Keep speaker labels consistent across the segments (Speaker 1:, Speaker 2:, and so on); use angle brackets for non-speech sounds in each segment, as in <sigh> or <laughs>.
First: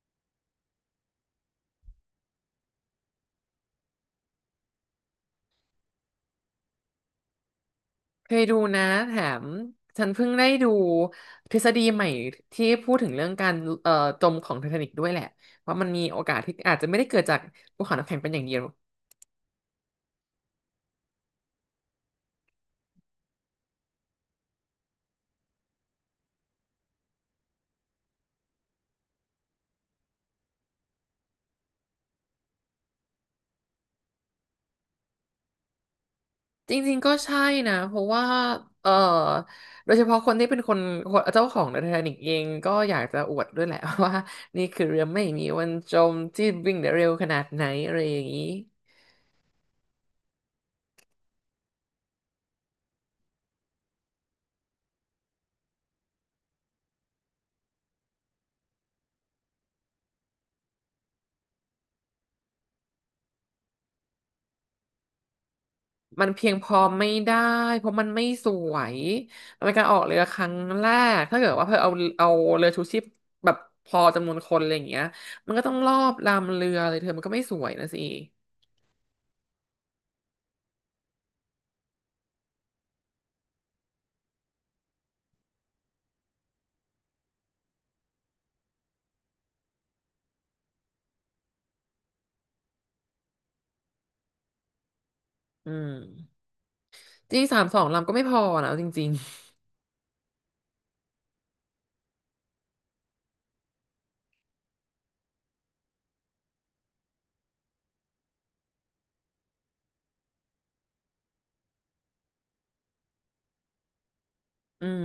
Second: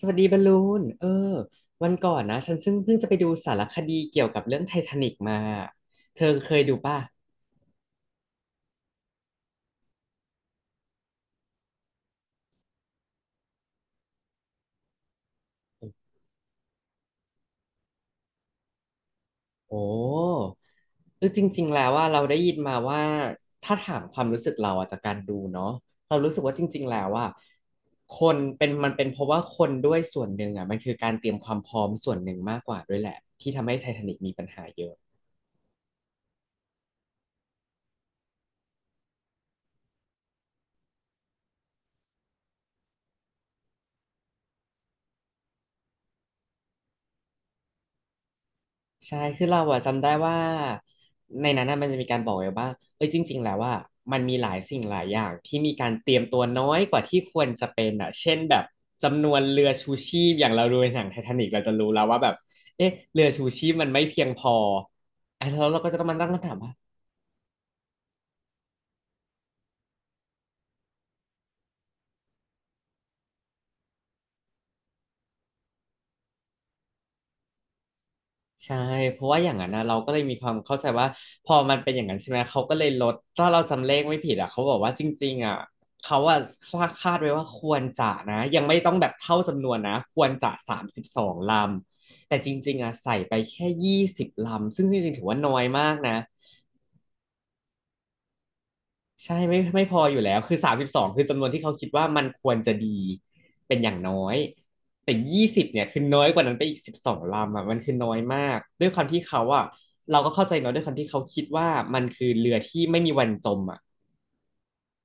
Speaker 1: สวัสดีบอลลูนวันก่อนนะฉันซึ่งเพิ่งจะไปดูสารคดีเกี่ยวกับเรื่องไททานิกมาเธอเคยดูป่ะ
Speaker 2: เคยดูนะแถมฉันเพิ่งได้ดูทฤษฎีใหม่ที่พูดถึงเรื่องการเอ่อจมของไททานิกด้วยแหละว่ามันมีโอกาสที่อาจจะไม่ได้เกิดจากภูเขาน้ำแข็งเป็นอย่างเดียว
Speaker 1: โอ้คือจริงๆแล้วว่าเราได้ยินมาว่าถ้าถามความรู้สึกเราอะจากการดูเนาะเรารู้สึกว่าจริงๆแล้วว่าคนเป็นมันเป็นเพราะว่าคนด้วยส่วนหนึ่งอ่ะมันคือการเตรียมความพร้อมส่วนหนึ่งมากกว่าด้วยแหละที่ทำให้ไททานิกมีปัญหาเยอะ
Speaker 2: จริงๆก็ใช่นะเพราะว่าเอ่อโดยเฉพาะคนที่เป็นคนเจ้าของไททานิกเองก็อยากจะอวดด้วยแหละ <laughs> ว่านี่คือเรือไม่มีวันจมที่วิ่งได้เร็วขนาดไหนอะไรอย่างนี้
Speaker 1: ใช่ คือเราอะจำได้ว่าในนั้นน่ะมันจะมีการบอกไว้ว่าเอ้ยจริงๆแล้วว่ามันมีหลายสิ่งหลายอย่างที่มีการเตรียมตัวน้อยกว่าที่ควรจะเป็นอ่ะเช่นแบบจำนวนเรือชูชีพอย่างเราดูในหนังไททานิกเราจะรู้แล้วว่าแบบเอ๊ะเรือชูชีพมันไม่เพียงพออ่ะแล้วเราก็จะต้องมา
Speaker 2: มั
Speaker 1: ตั้
Speaker 2: น
Speaker 1: งคำ
Speaker 2: เพี
Speaker 1: ถา
Speaker 2: ยง
Speaker 1: ม
Speaker 2: พ
Speaker 1: ว่า
Speaker 2: อไม่ได้เพราะมันไม่สวยมันเป็นการออกเรือครั้งแรกถ้าเกิดว่าเพื่อเอาเรือชูชีพแบบพอจำนวนคนอะไรอย่างเงี้ยมันก็ต้องรอบลำเรือเลยเธอมันก็ไม่สวยนะสิ
Speaker 1: ใช่เพราะว่าอย่างนั้นนะเราก็เลยมีความเข้าใจว่าพอมันเป็นอย่างนั้นใช่ไหมเขาก็เลยลดถ้าเราจำเลขไม่ผิดอ่ะเขาบอกว่าจริงๆอ่ะเขาอ่ะคาดไว้ว่าควรจะนะยังไม่ต้องแบบเท่าจำนวนนะควรจะสามสิบสองลำแต่จริงๆอ่ะใส่ไปแค่ยี่สิบลำซึ่งจริงๆถือว่าน้อย
Speaker 2: อืม
Speaker 1: มากนะ
Speaker 2: จริงสามสองลำก็ไม่พอนะเอาจริง
Speaker 1: ใช่ไม่พออยู่แล้วคือสามสิบสองคือจำนวนที่เขาคิดว่ามันควรจะดีเป็นอย่างน้อยแต่ยี่สิบเนี่ยคือน้อยกว่านั้นไปอีกสิบสองลำอ่ะมันคือน้อยมากด้วยความที่เขาอ่ะเราก็เข้าใจเนาะด้วยความที่เขาคิดว่ามันคือเรือที่ไม่มีวันจมอ่ะ
Speaker 2: ๆอืม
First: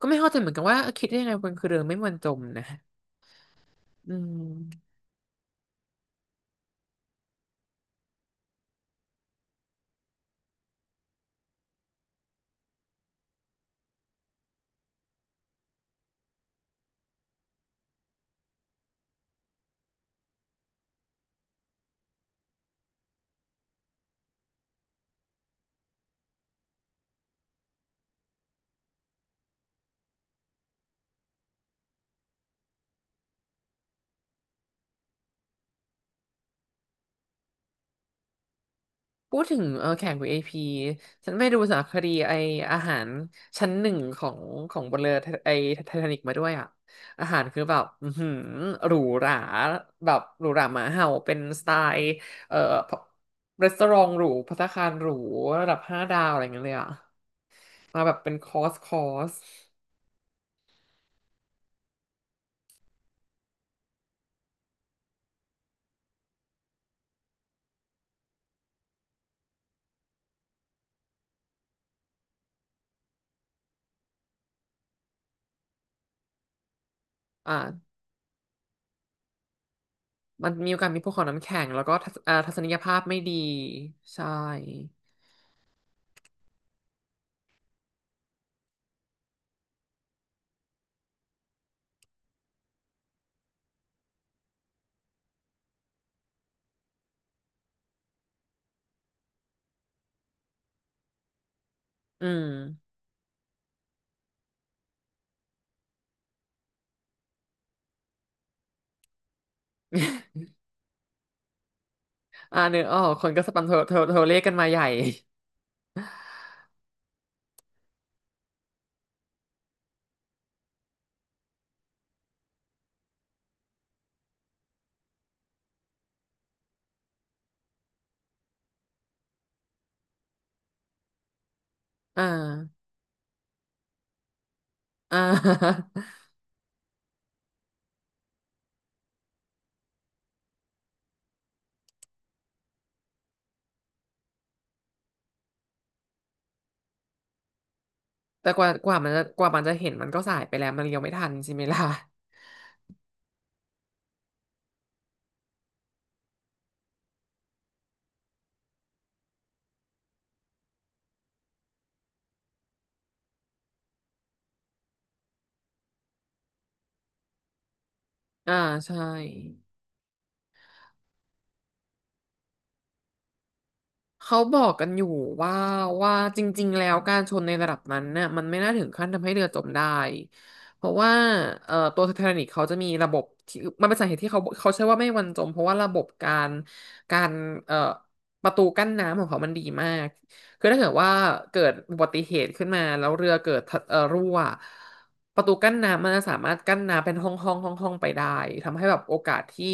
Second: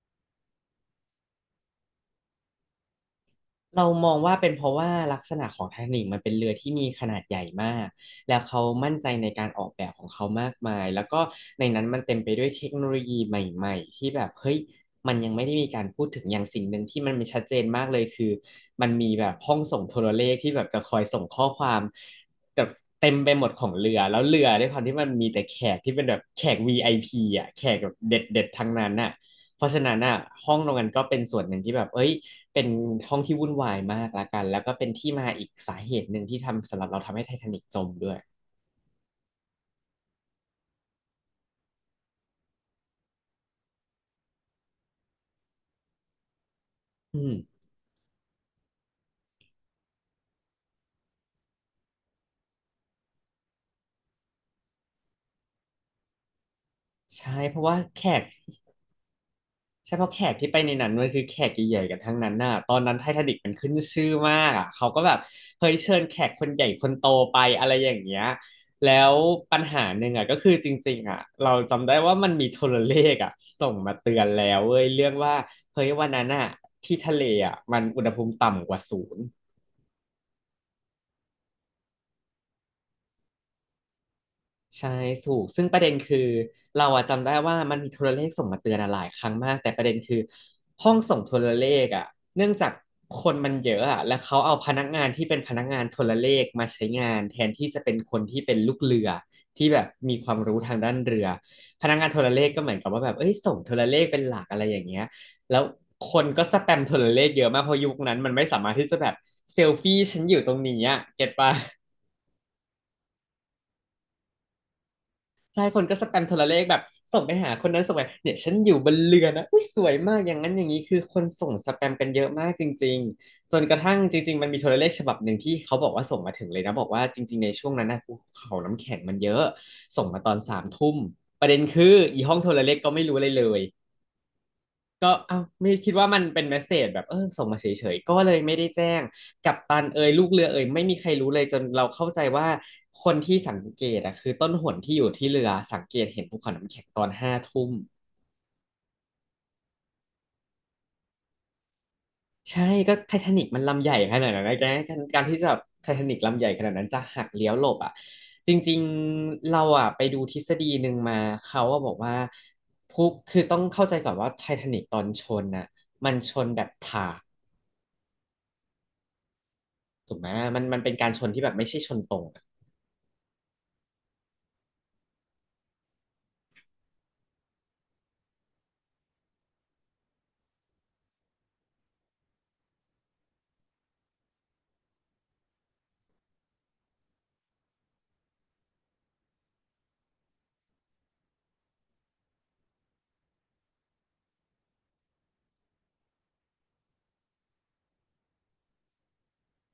Speaker 2: ก็ไม่เข้าใจเหมือนกันว่าคิดได้ยังไงบนคือเรือไม่มันจมนะ
Speaker 1: เรามอ
Speaker 2: อื
Speaker 1: งว่าเป็นเพราะ
Speaker 2: ม
Speaker 1: ว่าลักษณะของไททานิคมันเป็นเรือที่มีขนาดใหญ่มากแล้วเขามั่นใจในการออกแบบของเขามากมายแล้วก็ในนั้นมันเต็มไปด้วยเทคโนโลยีใหม่ๆที่แบบเฮ้ยมันยังไม่ได้มีการพูดถึงอย่างสิ่งหนึ่งที่มันเป็นชัดเจนมากเลยคือมันมีแบบห้องส่งโทรเลขที่แบบจะคอยส่งข้อความแบบเต็มไปหมดของเรือแล้วเรือด้วยความที่มันมีแต่แขกที่เป็นแบบแขกวีไอพีอ่ะแขกแบบเด็ดๆทั้งนั้นน่ะเพราะฉะนั้นอ่ะห้องตรงนั้นก็เป็นส่วนหนึ่งที่แบบเอ้ย เป็นห้องที่วุ่นวายมากละกันแล้วก็เป็นที่มาอีกสาเหตุหนึ่งที่ทำสำหรับเราทำให้ไททานิกจมด้วย
Speaker 2: พูดถึงแข่งของเอพีฉันไปดูสารคดีไออาหารชั้นหนึ่งของบนเรือไอไททานิกมาด้วยอ่ะ
Speaker 1: อื
Speaker 2: อา
Speaker 1: ม
Speaker 2: หารคือแบบอือหือหรูหราแบบหรูหราหมาเห่าเป็นสไตล์เอ่อรีสอร์ทหรูภัตตาคารหรูระดับ5 ดาวอะไรอย่างเงี้ยเลยอ่ะ
Speaker 1: ใช่เพราะว่าแข
Speaker 2: มาแบบ
Speaker 1: ก
Speaker 2: เป็นคอร์ส
Speaker 1: ใช่เพราะแขกที่ไปในนั้นมันคือแขกใหญ่ๆกันทั้งนั้นน่ะตอนนั้นไททานิกมันขึ้นชื่อมากอ่ะเขาก็แบบเฮ้ยเชิญแขกคนใหญ่คนโตไปอะไรอย่างเงี้ยแล้วปัญหาหนึ่งอ่ะก็คือจริงๆอ่ะเราจำได้ว่ามันมีโทรเลขอ่ะส่งมาเตือนแล้วเว้ยเรื่องว่าเฮ้ยวันนั้นอ่ะที่ทะเล
Speaker 2: อ่
Speaker 1: อ่ะมัน
Speaker 2: า
Speaker 1: อุณหภูมิต่ำกว่าศูนย์
Speaker 2: มันมีโอกาสมีพวกของน้ำแข็งแล้วก็ทัศนียภาพไม่ดีใช่
Speaker 1: ใช่ถูกซึ่งประเด็นคือเราอะจำได้ว่ามันมีโทรเลขส่งมาเตือนอะหลายครั้งมากแต่ประเด็นคือห้องส่งโทรเลขอะเนื่องจากคนมันเยอะอะแล้วเขาเอาพนักงานที่เป็นพนักงานโทรเลขมาใช้งานแทนที่จะเป็นคนที่เป็นลูกเรือที่แบบมีความรู้ทางด้านเรือพนักงานโท
Speaker 2: อื
Speaker 1: รเล
Speaker 2: ม
Speaker 1: ขก็เหมือนกับว่าแบบเอ้ยส่งโทรเลขเป็นหลักอะไรอย่างเงี้ยแล้วคนก็สแปมโทรเลขเยอะมากเพราะยุคนั้นมันไม่สามารถที่จะแบบเซลฟี่ฉันอ
Speaker 2: <laughs>
Speaker 1: ยู่ตรงนี้อะเก็ตปะ
Speaker 2: เนื้อออกคนก็สปันโทรเลขกันมาใหญ่
Speaker 1: ใช่คนก็สแปมโทรเลขแบบส่งไปหาคนนั้นส่งไปเนี่ยฉันอยู่บนเรือนะอุ้ยสวยมากอย่างนั้นอย่างนี้คือคนส่งสแปมกันเยอะมากจริงๆจนกระทั่งจริงๆมันมีโทรเลขฉบับหนึ่งที่เขาบอกว่าส่งมาถึงเลยนะบอกว่าจริงๆในช่วงนั้นนะภูเขาน้ำแข็งมันเยอะส่งมาตอนสามทุ่มประเด็นคืออี
Speaker 2: อ่า
Speaker 1: ห้องโทรเลขก็ไม่รู้อะไรเลย ก็
Speaker 2: อ่า
Speaker 1: เอ้าวไม่คิดว่ามันเป็นเมสเสจแบบเออส่งมาเฉยๆก็เลยไม่ได้แจ้งกัปตันเอยลูกเรือเอยไม่มีใครรู้เลยจนเราเข้าใจว่าคนที่สังเกตอะคือต้นหนที่อยู่ที่เรือสังเกตเห็นภูเขาน้ำแข็งตอนห้าทุ่ม
Speaker 2: <laughs> แต่กว่ากว่ามันจะกว่ามันจะเห็นมันก็สายไปแล้วมันเลี้ยวไม่ทันใช่ไหมล่ะ
Speaker 1: ใช่ก็ไททานิกมันลำใหญ่ขนาดนั้นนะแกการที่จะไททานิกลำใหญ่ขนาดนั้นจะหักเลี้ยวหลบอ่ะจริงๆเราอ่ะไปดูทฤษฎีหนึ่งมาเขาอ่ะบอกว่าพุคือต้องเข้าใจก่อนว่าไททานิกตอนชนน่ะมันชนแบบถา
Speaker 2: อ่าใช่
Speaker 1: ถูกไหมมันมันเป็นการชนที่แบบไม่ใช่ชนตรงอะ
Speaker 2: เขาบอกกันอยู่ว่าว่าจริงๆแล้วการชนในระดับนั้นเนี่ยมันไม่น่าถึงขั้นทำให้เรือจมได้เพราะว่าตัวไททานิกเขาจะมีระบบที่มันเป็นสาเหตุที่เขาใช้ว่าไม่วันจมเพราะว่าระบบการเอ่อประตูกั้นน้ำของเขามันดีมาก คือถ้าเกิดว่าเกิดอุบัติเหตุขึ้นมาแล้วเรือเกิดทะรั่วประตูกั้นน้ำมันจะสามารถกั้นน้ำเป็นห้องห้องห้องห้องไปได้ทำให้แบบโอกาสที่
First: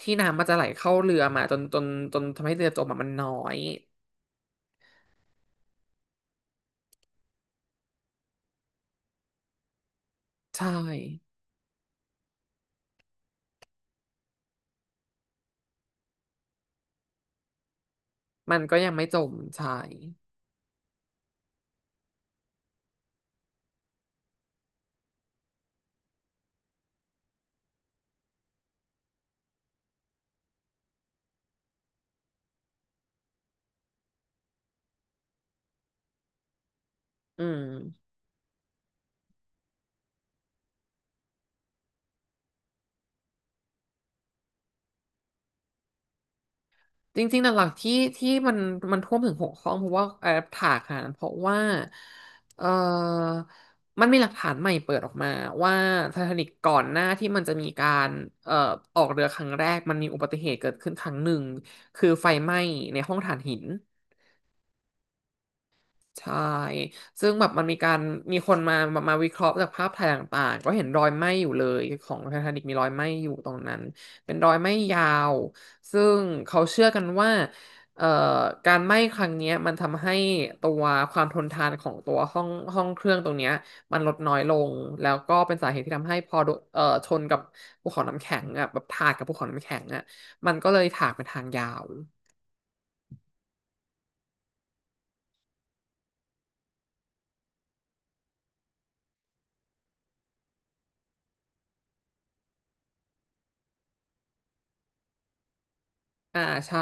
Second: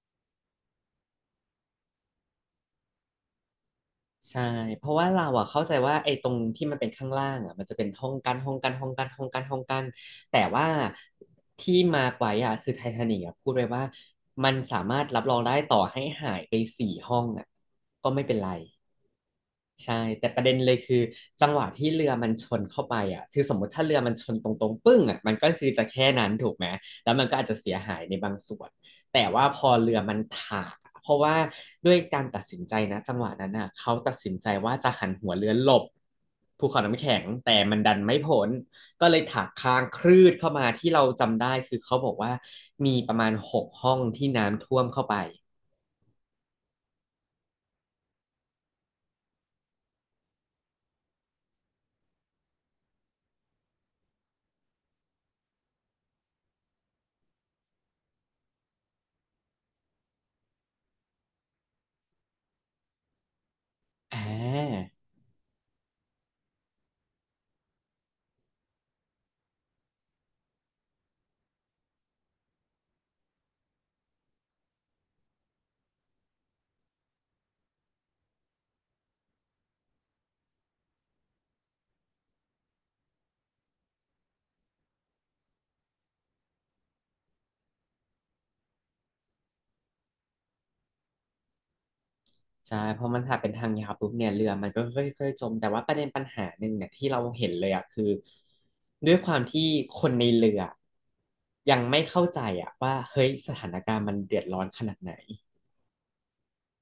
Speaker 2: ที่น้ำมันจะไหลเข้าเรือมาจนทำให้เรือจมอะมันน้อย
Speaker 1: ใช่เพราะว่าเราอะเข้าใจว่าไอ้ตรงที่มันเป็นข้างล่างอะมันจะเป็นห้องกั้นห้องกั้นห้องกั้นห้องกั้นห้องกั้นแต่ว่า
Speaker 2: ใช่
Speaker 1: ที่มาร์คไว้อะคือไททานิกอะพูดไว้ว่ามันสามารถรับรองได้ต่อให้หายไปสี่ห้องอะก็ไม่เป็นไร
Speaker 2: มันก็ยังไม่จมใช่
Speaker 1: ใช่แต่ประเด็นเลยคือจังหวะที่เรือมันชนเข้าไปอ่ะคือสมมติถ้าเรือมันชนตรงๆปึ้งอ่ะมันก็คือจะแค่นั้นถูกไหมแล้วมันก็อาจจะเสียหายในบางส่วนแต่ว่าพอเรือมันถากอะเพราะว่าด้วยการตัดสินใจนะจังหวะนั้นอ่ะเขาตัดสินใจว่าจะหันหัวเรือหลบภูเขาน้ำแข็ง
Speaker 2: อื
Speaker 1: แต่มันดัน
Speaker 2: ม
Speaker 1: ไม่พ้นก็เลยถากค้างคลืดเข้ามาที่เราจำได้คือเขาบอกว่ามีประมาณหกห้องที่น้ำท่วมเข้าไป
Speaker 2: จริงๆหลักๆที่มันท่วมถึง6 ห้องเพราะว่าแอปถากค่ะเพราะว่าเออมันมีหลักฐานใหม่เปิดออกมาว่าไททานิกก่อนหน้าที่มันจะมีการเอ่อออกเรือครั้งแรกมันมีอุบัติเหตุเกิดขึ้นครั้งหนึ่งคือไฟไหม้ในห้องถ่านหิน
Speaker 1: อ่า
Speaker 2: ใช่ซึ่งแบบมันมีการมีคนมาวิเคราะห์จากภาพถ่ายต่างๆก็เห็นรอยไหม้อยู่เลยของไททานิกมีรอยไหม้อยู่ตรงนั้นเป็นรอยไหม้ยาวซึ่งเขาเชื่อกันว่าเอ่อการไหม้ครั้งเนี้ยมันทำให้ตัวความทนทานของตัวห้องเครื่องตรงเนี้ยมันลดน้อยลงแล้วก็เป็นสาเหตุที่ทำให้พอโดนชนกับภูเขาน้ำแข็งอ่ะแบบถากกับภูเขาน้ำแข็งอ่ะมันก็เลยถากเป็นทางยาว
Speaker 1: ใช่เพราะมันถ้าเป็นทางยาวปุ๊บเนี่ยเรือมันก็ค่อยๆจมแต่ว่าประเด็นปัญหาหนึ่งเนี่ยที่เราเห็นเลยอ่ะคือด้วยความที่คนในเรือยังไม่เข้าใจอ่ะว่าเฮ้ยสถานการณ์มันเดือดร้อนขนาดไหน
Speaker 2: อ่าใช่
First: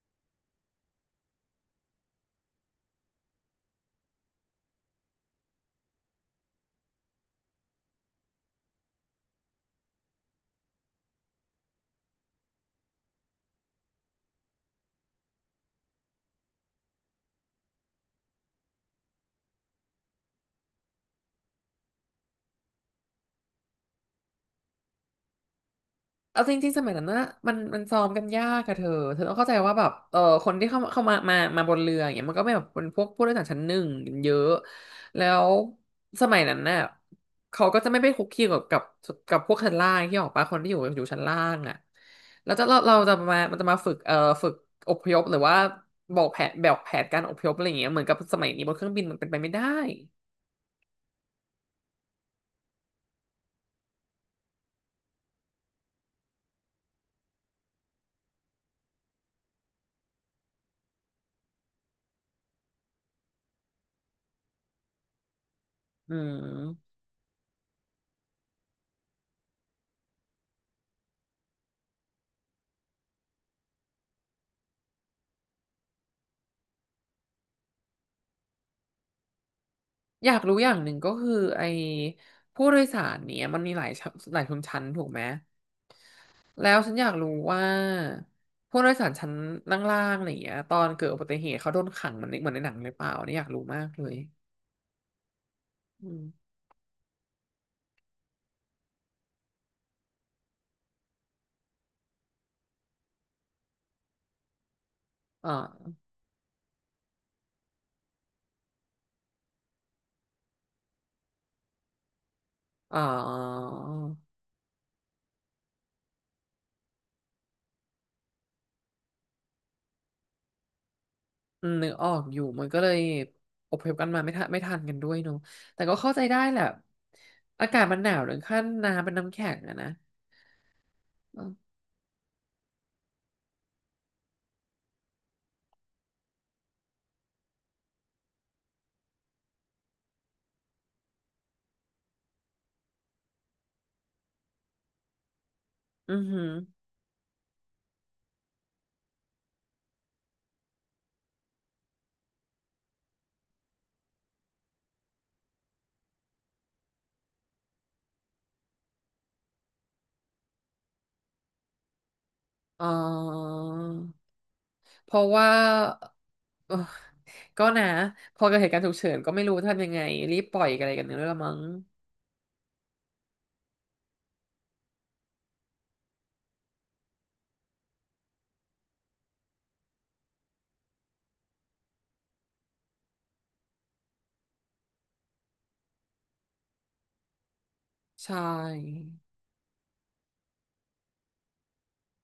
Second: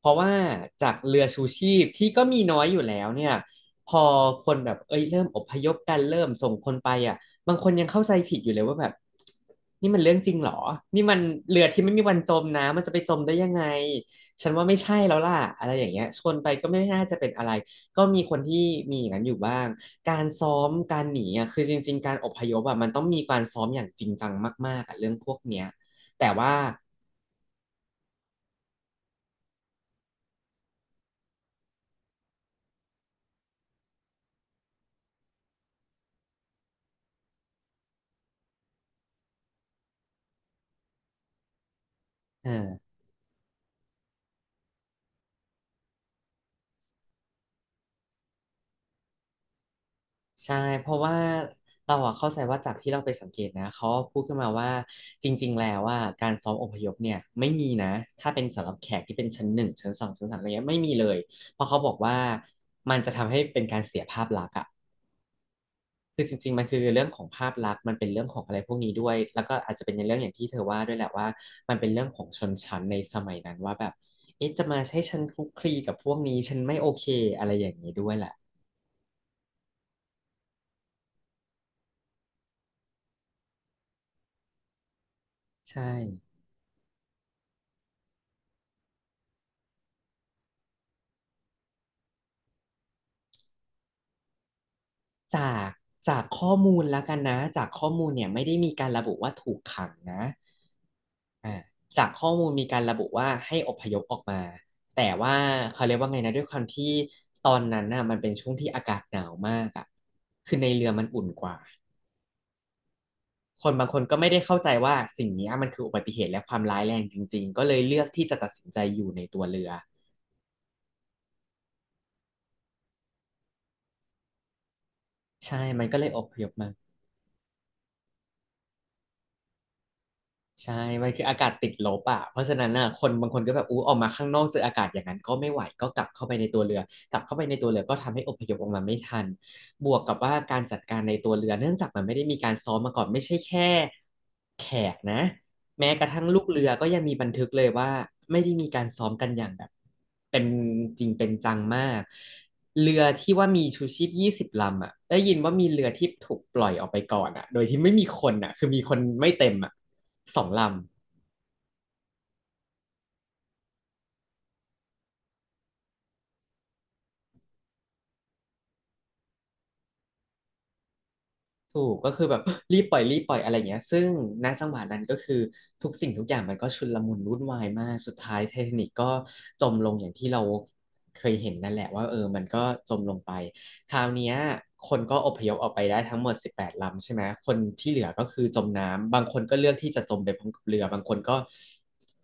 Speaker 1: เพราะว่าจากเรือชูชีพที่ก็มีน้อยอยู่แล้วเนี่ยพอคนแบบเอ้ยเริ่มอพยพกันเริ่มส่งคนไปอ่ะบางคนยังเข้าใจผิดอยู่เลยว่าแบบนี่มันเรื่องจริงเหรอนี่มันเรือที่ไม่มีวันจมนะมันจะไปจมได้ยังไงฉันว่าไม่ใช่แล้วล่ะอะไรอย่างเงี้ยชนไปก็ไม่น่าจะเป็นอะไรก็มีคนที่มีอย่างนั้นอยู่บ้างการซ้อมการหนีอ่ะคือจริงๆการอพยพอ่ะมันต้องมีการซ้อมอย่างจริงจังมากๆอ่ะเรื่องพวกเนี้ยแต่
Speaker 2: เอา
Speaker 1: ว่า
Speaker 2: จริงๆสมัยนั้นนะมันซ้อมกันยากอะเธอต้องเข้าใจว่าแบบคนที่เข้ามาบนเรืออย่างเงี้ยมันก็ไม่แบบเป็นพวกผู้โดยสารชั้นหนึ่งกันเยอะแล้วสมัยนั้นน่ะเขาก็จะไม่ไปคุกคีกับพวกชั้นล่างที่ออกปะคนที่อยู่ชั้นล่างอะ
Speaker 1: เอ
Speaker 2: แล้วจะเรา
Speaker 1: อ
Speaker 2: เราจะมามันจะมาฝึกอพยพหรือว่าบอกแผนแบบแผนการอพยพอะไรอย่างเงี้ยเหมือนกับสมัยนี้บนเครื่องบินมันเป็นไปไม่ได้
Speaker 1: ใช่เพราะว่าเราอะเข้าใจว่าจากที่เราไปสังเกตนะเขาพูดขึ้นมาว่าจริงๆแล้วว่าการซ้อมอพยพเนี่ยไม่มีนะถ้าเป็นสำหรับแขกที่เป็นชั้นหนึ่งชั้นสองชั้นสามอะไรเงี้ยไม่มีเลยเพราะเขาบอกว่ามันจะทำให้เป็นการเสียภาพลักษณ์อะ
Speaker 2: อื
Speaker 1: คือจริงๆมันคือ
Speaker 2: ม
Speaker 1: เรื่องของภาพลักษณ์มันเป็นเรื่องของอะไรพวกนี้ด้วยแล้วก็อาจจะเป็นในเรื่องอย่างที่เธอว่าด้วยแหละว่ามันเป็นเรื่องของชนชั้นในสมัยนั้นว่าแบบเอ๊ะจะมาใช้ฉันคลุกคลีกับพวกนี้ฉันไม่โอเคอะไรอย่างนี้ด้วยแหละ
Speaker 2: อยากรู้อย่างหนึ่งก็คือไอ้ผู้โดยสารเนี่ยมันมีหลายชั้นหลายชนชั้นถูกไหม
Speaker 1: ใช่
Speaker 2: แล้วฉันอยากรู้ว่าผู้โดยสารชั้นล่างๆอะไรอย่างเงี้ยตอนเกิดอุบัติเหตุเขาโดนขังเหมือนในหนังหรือเปล่าเนี่ยอยากรู้มากเลย
Speaker 1: จาก
Speaker 2: อื
Speaker 1: จาก
Speaker 2: ม
Speaker 1: ข้อมูลแล้วกันนะจากข้อมูลเนี่ยไม่ได้มีการระบุว่าถูกขังนะอ่าจากข้อมูลมีการระบุว่าให้อพยพออกมาแต่ว่า
Speaker 2: อ
Speaker 1: เขาเรีย
Speaker 2: ่า
Speaker 1: กว่าไงนะด้วยความที่ตอนนั้นน่ะมันเป็นช่วงที่อากาศหนาวมากอ่ะคือในเรือมันอุ่นกว่า
Speaker 2: อ่
Speaker 1: ค
Speaker 2: า
Speaker 1: นบางคนก็ไม่ได้เข้าใจว่าสิ่งเนี้ยมันคืออุบัติเหตุและความร้ายแรงจริงๆก็เลยเลือกที่จะตัดสินใจอยู่ในตัวเรือ
Speaker 2: นึกออกอยู่มันก็เลยอพยพกันมาไม่ทันไม่ทันกันด้วยเนอะ
Speaker 1: ใช่
Speaker 2: แต่
Speaker 1: มัน
Speaker 2: ก็
Speaker 1: ก็เลย
Speaker 2: เข้า
Speaker 1: อ
Speaker 2: ใจ
Speaker 1: พ
Speaker 2: ได้
Speaker 1: ยพ
Speaker 2: แหละ
Speaker 1: มา
Speaker 2: อากาศมันหนาวถึงขั้นน้ำเป็นน้ำแข็งอะนะ
Speaker 1: ใช่มันคืออา
Speaker 2: อื
Speaker 1: กาศติด
Speaker 2: ม
Speaker 1: ลบอ่ะเพราะฉะนั้นน่ะคนบางคนก็แบบอู้ออกมาข้างนอกเจออากาศอย่างนั้นก็ไม่ไหวก็กลับเข้าไปในตัวเรือกลับเข้าไปในตัวเรือก็ทำให้อพยพออกมาไม่ทันบวกกับว่าการจัดการในตัวเรือเนื่องจากมันไม่ได้มีการซ้อมมาก่อนไม่ใช่แค่แขกนะแม้กระ
Speaker 2: อื
Speaker 1: ทั่
Speaker 2: อ
Speaker 1: งลู
Speaker 2: หื
Speaker 1: ก
Speaker 2: อ
Speaker 1: เรือก็ยังมีบันทึกเลยว่าไม่ได้มีการซ้อมกันอย่างแบบเป็นจริงเป็นจังมากเรือที่ว่ามีชูชีพยี่สิบลำอ่ะได้ยินว่ามีเรือที่ถูกปล่อยออกไปก่อนอ่ะโดยที่ไม่มีคนอ่ะคือมีคนไม่เต็มอ่ะ สองลำ
Speaker 2: อ๋อ เพราะว่าเออก็นะพอเกิดเหตุการณ์ฉุกเฉินก็ไม่รู้จะทำยังไงรีบปล่อยอะไรกันเนี่ยละมั้ง
Speaker 1: ถูกก็คือแบบ <gasps> <laughs> รีบปล่อยอะไรเงี้ยซึ่งณจังหวะนั้นก็คือทุกสิ่งทุกอย่างมันก็ชุลมุนวุ่นวายมากสุดท้ายไททานิกก็จมลงอย่างที่เราเคยเห็นนั่นแหละว่าเออมันก็จมลงไปคราวเนี้ยคนก็อพยพออกไปได้ทั้งหมด18ลำใช่ไหมคนที่เหลือก็
Speaker 2: ใช่
Speaker 1: คือจมน้ำบางคนก็เลือกที่จะจมไปพร้อมกับเรือบางคนก็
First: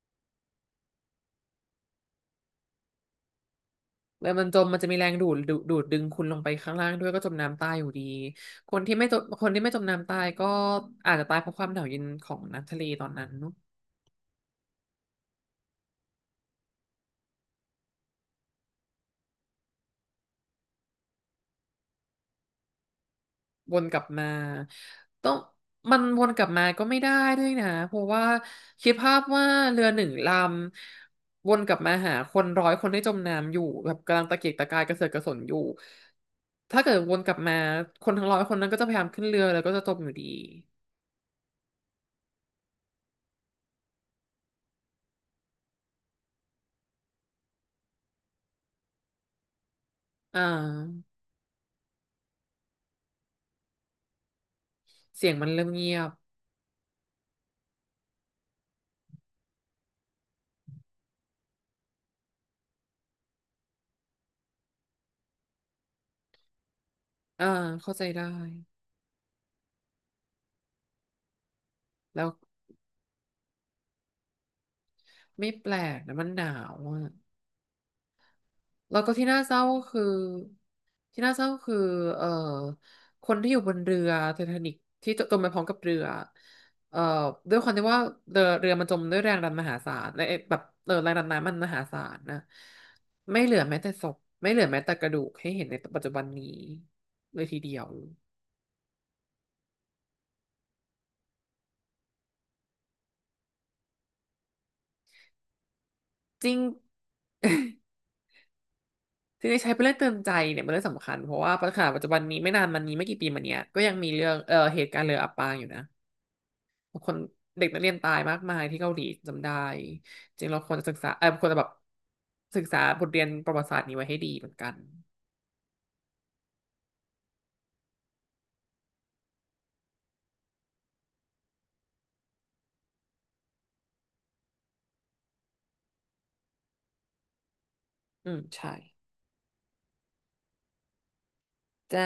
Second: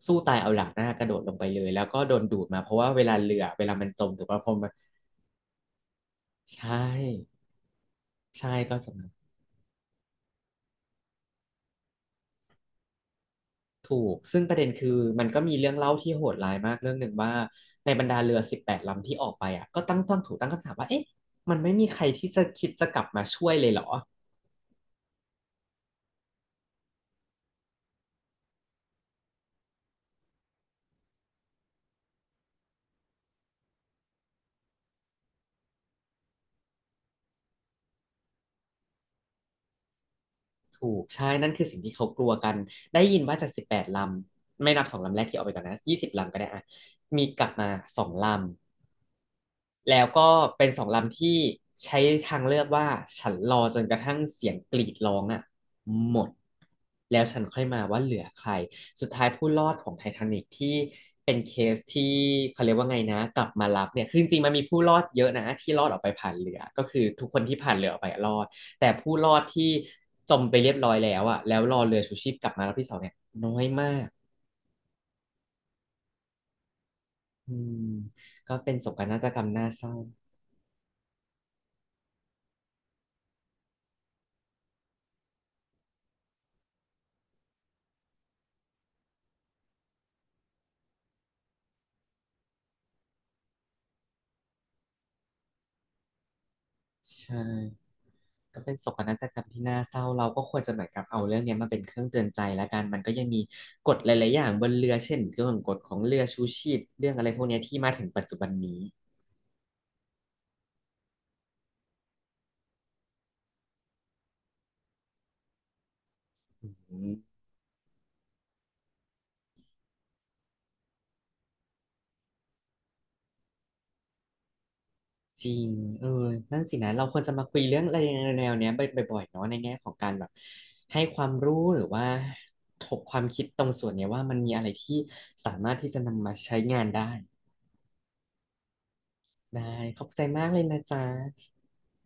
Speaker 1: สู้ตายเอาหลังหน้ากระโดดลงไปเลยแล้วก็โดนดูดมาเพราะว่าเวลามันจมถู
Speaker 2: แล้
Speaker 1: ก
Speaker 2: ว
Speaker 1: ป่ะ
Speaker 2: มั
Speaker 1: พ
Speaker 2: น
Speaker 1: อ
Speaker 2: จม
Speaker 1: มัน
Speaker 2: มันจะมีแรงดูดดึงคุณลงไปข้าง
Speaker 1: ใช่
Speaker 2: ล่างด้วยก็จมน้ำตายอยู่ดี
Speaker 1: ใช่
Speaker 2: ค
Speaker 1: ก็
Speaker 2: น
Speaker 1: จ
Speaker 2: ที่
Speaker 1: ม
Speaker 2: ไม่จมคนที่ไม่จมน้ำตายก็อาจจะตายเพราะความหนาวเย็นของน้ำทะเลตอนนั้น
Speaker 1: ถูกซึ่งประเด็นคือมันก็มีเรื่องเล่าที่โหดร้ายมากเรื่องหนึ่งว่าในบรรดาเรือสิบแปดลำที่ออกไปอ่ะก็ตั้งต้องถูกตั้งคำถามว่าเอ๊ะมันไม่มีใครที่จะคิดจะกลับมาช่วยเลย
Speaker 2: ว
Speaker 1: เหร
Speaker 2: น
Speaker 1: อ
Speaker 2: กลับมาต้องมันวนกลับมาก็ไม่ได้ด้วยนะเพราะว่าคิดภาพว่าเรือหนึ่งลำวนกลับมาหาคนร้อยคนที่จมน้ำอยู่แบบกำลังตะเกียกตะกายกระเสือกกระสนอยู่ถ้าเกิดวนกลับมาคนทั้งร้อยคนนั้นก็จะพยายามขึ้นเรือแล้วก็จะจมอยู่ดี
Speaker 1: ถูกใช่นั่นคือสิ่งที่เขากลัวกันได้ยินว่าจากสิบแปดลำไม่นับสองลำแรกที่ออกไปก่อนนะยี่สิบลำก็ได้อ่ะมีกลับมาสองลำ แล้วก็
Speaker 2: อ่
Speaker 1: เป็นสอง
Speaker 2: า
Speaker 1: ลำที่ใช้ทางเลือกว่าฉันรอจนกระทั่งเสียงกรีดร้อง
Speaker 2: เสียง
Speaker 1: อ่ะ
Speaker 2: มันเริ่มเงียบ
Speaker 1: หมดแล้วฉันค่อยมาว่าเหลือใครสุดท้ายผู้รอดของไททานิกที่เป็นเคสที่เขาเรียกว่าไงนะกลับมารับเนี่ยคือจริงๆมันมีผู้รอดเยอะนะที่รอดออกไปผ่านเรือก็คือทุกคน
Speaker 2: อ่า
Speaker 1: ที่ผ่านเรือ
Speaker 2: เข้า
Speaker 1: ออก
Speaker 2: ใจ
Speaker 1: ไปอะ
Speaker 2: ได้
Speaker 1: รอดแต่ผู้รอดที่จมไปเรียบร้อยแล้วอ่ะแล้วรอเรือชู
Speaker 2: แล้
Speaker 1: ชี
Speaker 2: ว
Speaker 1: พกลับมารอบที่สองเนี่ยน้อยมาก
Speaker 2: ไม่แปลกนะมันหนาวอ่ะ
Speaker 1: อืมก็เป็นโศ
Speaker 2: แล้
Speaker 1: ก
Speaker 2: วก็
Speaker 1: นาฏ
Speaker 2: ที่
Speaker 1: ก
Speaker 2: น่า
Speaker 1: รรม
Speaker 2: เศร้า
Speaker 1: น่า
Speaker 2: ก็
Speaker 1: เศร้า
Speaker 2: คือที่น่าเศร้าก็คือเอ่อคนที่อยู่บนเรือไททานิกที่จมไปพร้อมกับเรือเอ่อด้วยความที่ว่าเรือมันจมด้วยแรงดันมหาศาลและไอ้แบบแรงดันน้ำมันมหาศาลนะไม่เหลือแม้แต่ศพไม่เหลือแม้แต่กระดูกให้เห็นในปัจจุบันนี้
Speaker 1: ใช่
Speaker 2: เลยทีเดียว
Speaker 1: ก็เป็นโศกนาฏกรรมที่น่าเศร้าเราก็ควรจะเหมือนกับเอาเรื่องเนี้ยมาเป็นเครื่องเตือนใจแล้วกันมันก็ยังมีกฎหลายๆอย่างบนเรือเช่นเรื่องกฎของเรือชู
Speaker 2: จริง
Speaker 1: ชีพเรื่องอะไรพวกเนี้ยที่มาถึ
Speaker 2: <laughs>
Speaker 1: งปัจจุบันนี้
Speaker 2: ที่ได้ใช้เป็นเรื่องเตือนใจเนี่ยเป็นเรื่องสำคัญเพราะว่าปัญหาปัจจุบันนี้ไม่นานมานี้ไม่กี่ปีมาเนี้ยก็ยังมีเรื่องเหตุการณ์เรืออับปางอยู่นะ ค
Speaker 1: อื
Speaker 2: น
Speaker 1: ม
Speaker 2: เด็กนักเรียนตายมากมายที่เกาหลีจำได้จริงเราควรจะศึกษาควรจะแบบศึกษาบทเรียนประวัติศาสตร์นี้ไว้ให้ดีเหมือนกัน
Speaker 1: จริงเออนั่นสินะเราควรจะมาคุยเรื่องอะไรแนวๆเนี้ยบ่อยๆเนาะในแง่ของการแบบให้ความรู้หรือว่าถกความคิดตรงส่วนเนี้ยว่ามันมีอะไรที่สามารถที่จะนำมาใช้งานได้
Speaker 2: อืมใช่
Speaker 1: ได้ขอบใจมากเลยนะจ๊ะ
Speaker 2: จ้า